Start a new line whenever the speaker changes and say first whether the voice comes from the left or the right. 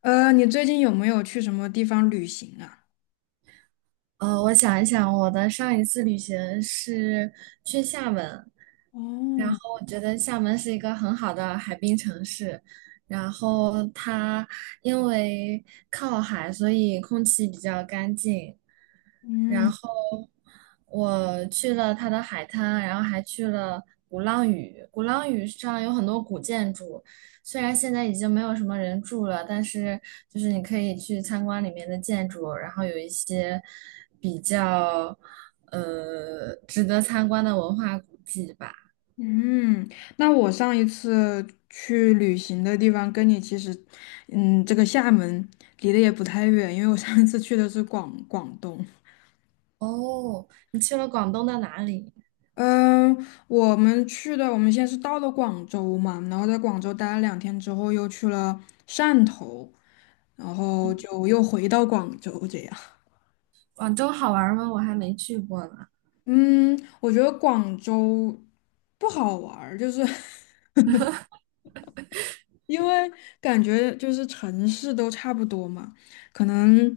left: 你最近有没有去什么地方旅行啊？
right: 我想一想，我的上一次旅行是去厦门，然
left: 哦，
right: 后我觉得厦门是一个很好的海滨城市，然后它因为靠海，所以空气比较干净，然
left: 嗯
right: 后我去了它的海滩，然后还去了鼓浪屿。鼓浪屿上有很多古建筑，虽然现在已经没有什么人住了，但是就是你可以去参观里面的建筑，然后有一些比较值得参观的文化古迹吧。
left: 嗯，那我上一次去旅行的地方跟你其实，嗯，这个厦门离得也不太远，因为我上一次去的是广东。
right: 哦，你去了广东的哪里？
left: 嗯，我们先是到了广州嘛，然后在广州待了2天之后，又去了汕头，然后就又回到广州这样。
right: 广州好玩吗？我还没去过呢。
left: 嗯，我觉得广州不好玩儿，就是 因为感觉就是城市都差不多嘛，可能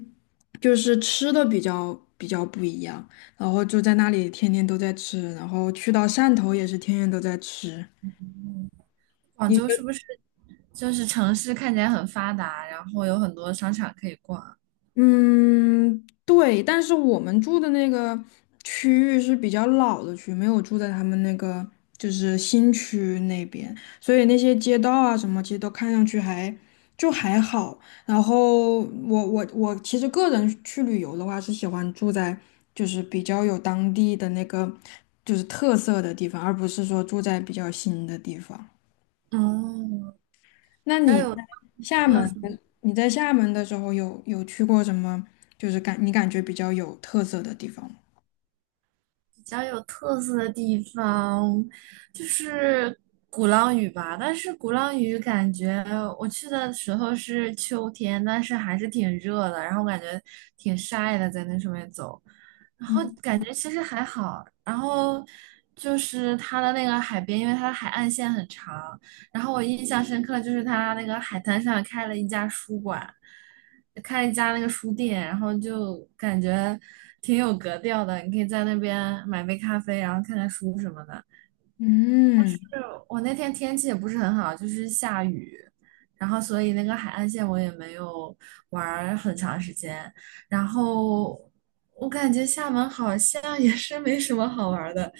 left: 就是吃的比较不一样，然后就在那里天天都在吃，然后去到汕头也是天天都在吃。
right: 广州是不是就是城市看起来很发达，然后有很多商场可以逛啊。
left: 嗯，对，但是我们住的那个区域是比较老的区，没有住在他们那个就是新区那边，所以那些街道啊什么，其实都看上去还就还好。然后我其实个人去旅游的话，是喜欢住在就是比较有当地的那个就是特色的地方，而不是说住在比较新的地方。
right: 哦，
left: 那
right: 比较
left: 你
right: 有
left: 在厦
right: 特
left: 门，
right: 色、
left: 你在厦门的时候有去过什么，就是你感觉比较有特色的地方吗？
right: 比较有特色的地方就是鼓浪屿吧。但是鼓浪屿感觉我去的时候是秋天，但是还是挺热的，然后感觉挺晒的，在那上面走。然后
left: 嗯
right: 感觉其实还好，然后就是它的那个海边，因为它的海岸线很长，然后我印象深刻就是它那个海滩上开了一家书馆，开了一家那个书店，然后就感觉挺有格调的，你可以在那边买杯咖啡，然后看看书什么的。
left: 嗯，
right: 是我那天天气也不是很好，就是下雨，然后所以那个海岸线我也没有玩儿很长时间。然后我感觉厦门好像也是没什么好玩儿的，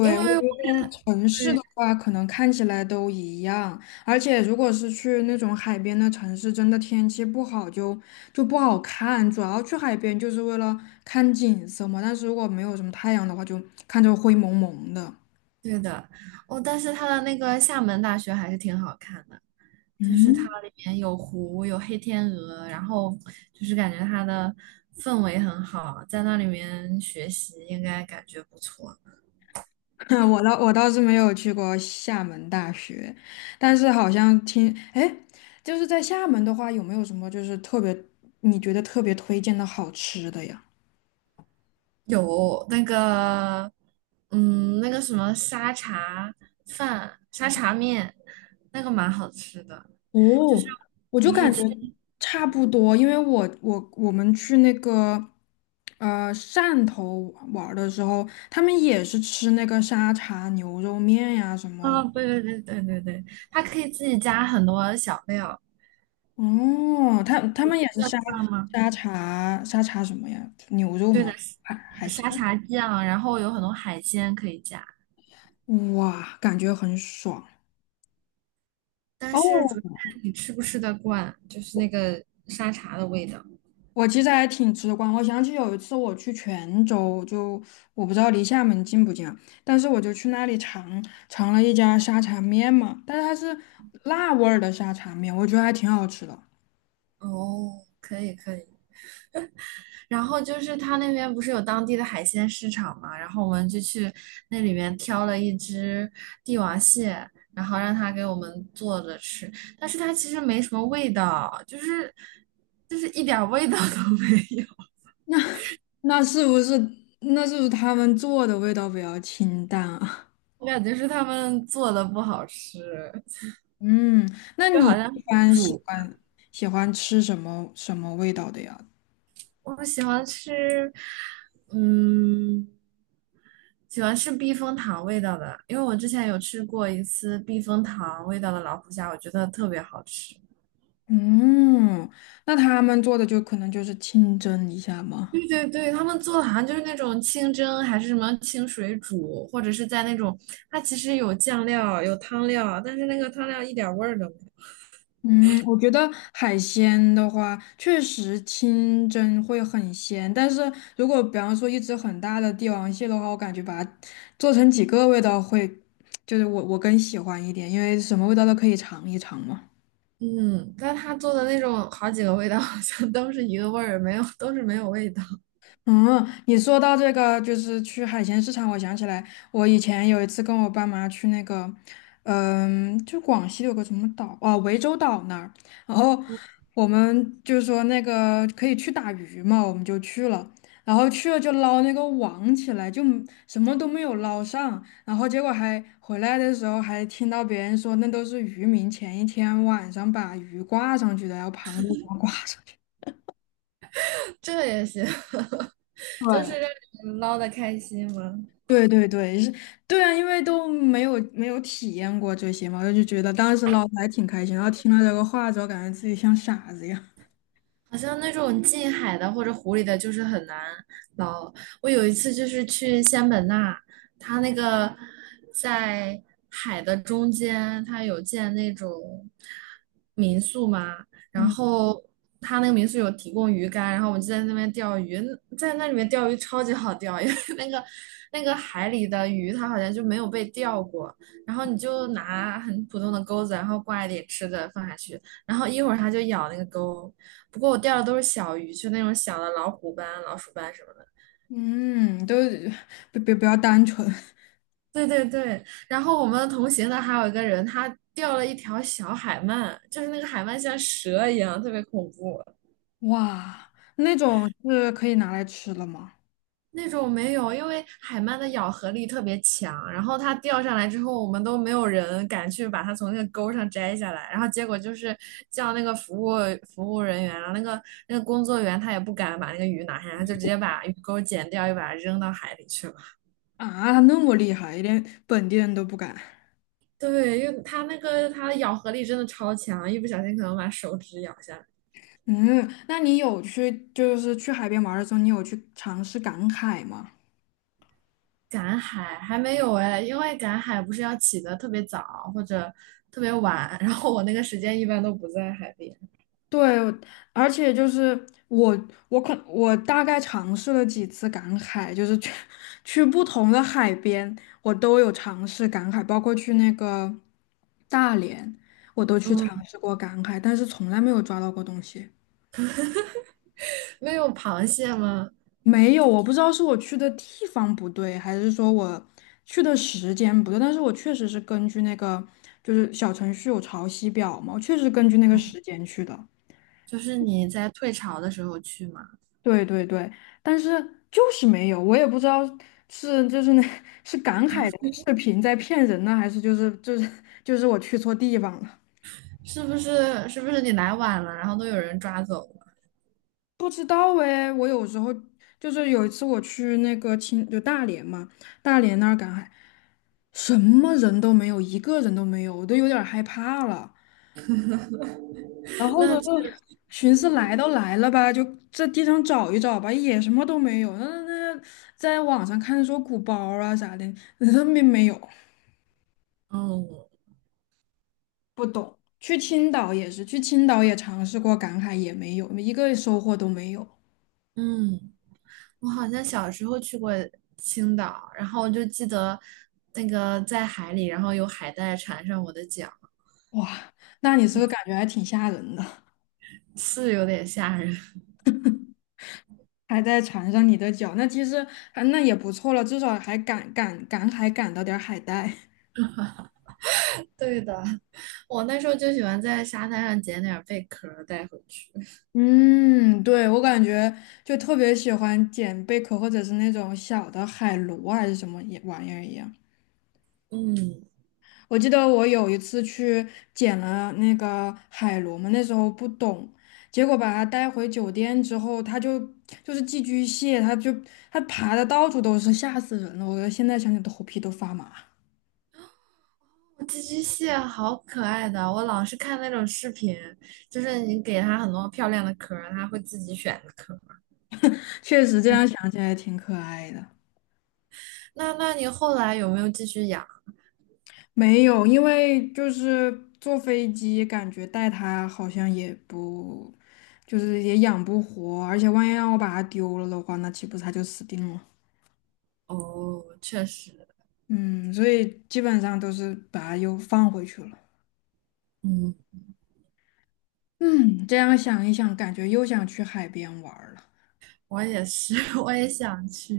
right: 因
left: 我
right: 为
left: 觉
right: 我
left: 得城市的
right: 对。
left: 话，可能看起来都一样，而且如果是去那种海边的城市，真的天气不好就不好看。主要去海边就是为了看景色嘛，但是如果没有什么太阳的话，就看着灰蒙蒙的。
right: 对的，哦，但是它的那个厦门大学还是挺好看的，就是它
left: 嗯，
right: 里面有湖，有黑天鹅，然后就是感觉它的氛围很好，在那里面学习应该感觉不错。
left: 我倒是没有去过厦门大学，但是好像听，哎，就是在厦门的话，有没有什么就是特别你觉得特别推荐的好吃的呀？
right: 有那个，嗯，那个什么沙茶饭、沙茶面，那个蛮好吃的。就
left: 哦，
right: 是
left: 我就
right: 我是
left: 感觉
right: 去，
left: 差不多，因为我们去那个汕头玩儿的时候，他们也是吃那个沙茶牛肉面呀什么，
right: 啊，对对对对对对，它可以自己加很多小料，
left: 哦，他们也是
right: 要知
left: 沙
right: 道吗？
left: 沙茶沙茶什么呀，牛肉
right: 对
left: 吗？
right: 的，
left: 海海
right: 沙
left: 鲜。
right: 茶酱，然后有很多海鲜可以加，
left: 哇，感觉很爽
right: 但是主要
left: 哦！
right: 看你吃不吃得惯，就是那个沙茶的味道。
left: 我其实还挺直观，我想起有一次我去泉州，就我不知道离厦门近不近啊，但是我就去那里尝了一家沙茶面嘛，但是它是辣味儿的沙茶面，我觉得还挺好吃的。
right: 哦，可以可以。然后就是他那边不是有当地的海鲜市场嘛，然后我们就去那里面挑了一只帝王蟹，然后让他给我们做着吃，但是它其实没什么味道，就是一点儿味道 都没有，
left: 那是不是那是不是他们做的味道比较清淡啊？
right: 我感觉是他们做的不好吃，
left: 嗯，那
right: 就
left: 你
right: 好像
left: 一般
right: 煮，
left: 喜欢吃什么什么味道的呀？
right: 我喜欢吃，嗯。喜欢吃避风塘味道的，因为我之前有吃过一次避风塘味道的老虎虾，我觉得特别好吃。
left: 嗯，那他们做的就可能就是清蒸一下吗？
right: 对对对，他们做的好像就是那种清蒸，还是什么清水煮，或者是在那种，它其实有酱料，有汤料，但是那个汤料一点味儿都没有。
left: 嗯，我觉得海鲜的话，确实清蒸会很鲜，但是如果比方说一只很大的帝王蟹的话，我感觉把它做成几个味道会，就是我更喜欢一点，因为什么味道都可以尝一尝嘛。
right: 嗯，但他做的那种好几个味道好像都是一个味儿，没有，都是没有味道。
left: 嗯，你说到这个，就是去海鲜市场，我想起来，我以前有一次跟我爸妈去那个，嗯，就广西有个什么岛啊，涠洲岛那儿，然后我们就说那个可以去打鱼嘛，我们就去了，然后去了就捞那个网起来，就什么都没有捞上，然后结果还回来的时候还听到别人说，那都是渔民前一天晚上把鱼挂上去的，然后螃蟹给它挂上去。
right: 这也行，就
left: 对
right: 是让你们捞的开心嘛。
left: 对对对，是，对啊，因为都没有体验过这些嘛，我就觉得当时老师还挺开心，然后听了这个话之后，感觉自己像傻子一样。
right: 好像那种近海的或者湖里的，就是很难捞。我有一次就是去仙本那，它那个在海的中间，它有建那种民宿嘛，然
left: 嗯，
right: 后它那个民宿有提供鱼竿，然后我们就在那边钓鱼，在那里面钓鱼超级好钓，因为 那个海里的鱼它好像就没有被钓过，然后你就拿很普通的钩子，然后挂一点吃的放下去，然后一会儿它就咬那个钩。不过我钓的都是小鱼，就那种小的老虎斑、老鼠斑什么的。
left: 嗯，都不要单纯。
right: 对对对，然后我们同行的还有一个人，他钓了一条小海鳗，就是那个海鳗像蛇一样，特别恐怖。
left: 哇，那种是可以拿来吃了吗？
right: 那种没有，因为海鳗的咬合力特别强，然后它钓上来之后，我们都没有人敢去把它从那个钩上摘下来，然后结果就是叫那个服务人员，然后那个工作员他也不敢把那个鱼拿下来，他就直接把鱼钩剪掉，又把它扔到海里去了。
left: 啊，那么厉害，连本地人都不敢。
right: 对，因为它那个它的咬合力真的超强，一不小心可能把手指咬下来。
left: 嗯，那你就是去海边玩的时候，你有去尝试赶海吗？
right: 赶海还没有哎，因为赶海不是要起得特别早或者特别晚，然后我那个时间一般都不在海边。
left: 对，而且就是我大概尝试了几次赶海，就是去不同的海边，我都有尝试赶海，包括去那个大连，我都去尝
right: 嗯，
left: 试过赶海，但是从来没有抓到过东西。
right: 没有螃蟹吗？
left: 没有，我不知道是我去的地方不对，还是说我去的时间不对，但是我确实是根据那个就是小程序有潮汐表嘛，我确实根据那个时间去的。
right: 就是你在退潮的时候去嘛，
left: 对对对，但是就是没有，我也不知道是就是那 是赶海的视频在骗人呢，还是就是我去错地方了，
right: 是不是你来晚了，然后都有人抓走了？
left: 不知道哎。我有时候就是有一次我去那个青就大连嘛，大连那儿赶海，什么人都没有，一个人都没有，我都有点儿害怕了。然后呢，就
right: 那
left: 寻思来都来了吧，就这地上找一找吧，也什么都没有。那在网上看说鼓包啊啥的，那没有。
right: 嗯
left: 不懂。去青岛也是，去青岛也尝试过赶海，也没有，一个收获都没有。
right: 嗯，我好像小时候去过青岛，然后我就记得那个在海里，然后有海带缠上我的脚。
left: 哇，那你是不是感觉还挺吓人的，
right: 是有点吓人。
left: 还在缠上你的脚，那其实还那也不错了，至少还赶海赶到点儿海带。
right: 对的，我那时候就喜欢在沙滩上捡点贝壳带回去。
left: 嗯，对，我感觉就特别喜欢捡贝壳或者是那种小的海螺啊还是什么也玩意儿一样。
right: 嗯，
left: 我记得我有一次去捡了那个海螺嘛，那时候不懂，结果把它带回酒店之后，它就是寄居蟹，它爬的到处都是，吓死人了！我现在想起头皮都发麻。
right: 寄居蟹好可爱的，我老是看那种视频，就是你给它很多漂亮的壳它会自己选壳。
left: 确实这样想起来挺可爱的。
right: 那你后来有没有继续养？
left: 没有，因为就是坐飞机，感觉带它好像也不，就是也养不活，而且万一让我把它丢了的话，那岂不是它就死定了？
right: 哦，确实，
left: 嗯，所以基本上都是把它又放回去了。
right: 嗯，
left: 嗯，这样想一想，感觉又想去海边玩儿了。
right: 我也是，我也想去。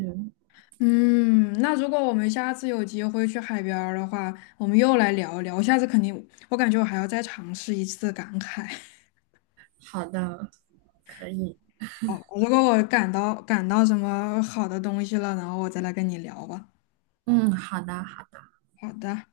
left: 嗯，那如果我们下次有机会去海边儿的话，我们又来聊一聊。我下次肯定，我感觉我还要再尝试一次赶海。
right: 好的，可以。
left: 哦，如果我赶到什么好的东西了，然后我再来跟你聊吧。
right: 嗯，好的。
left: 好的。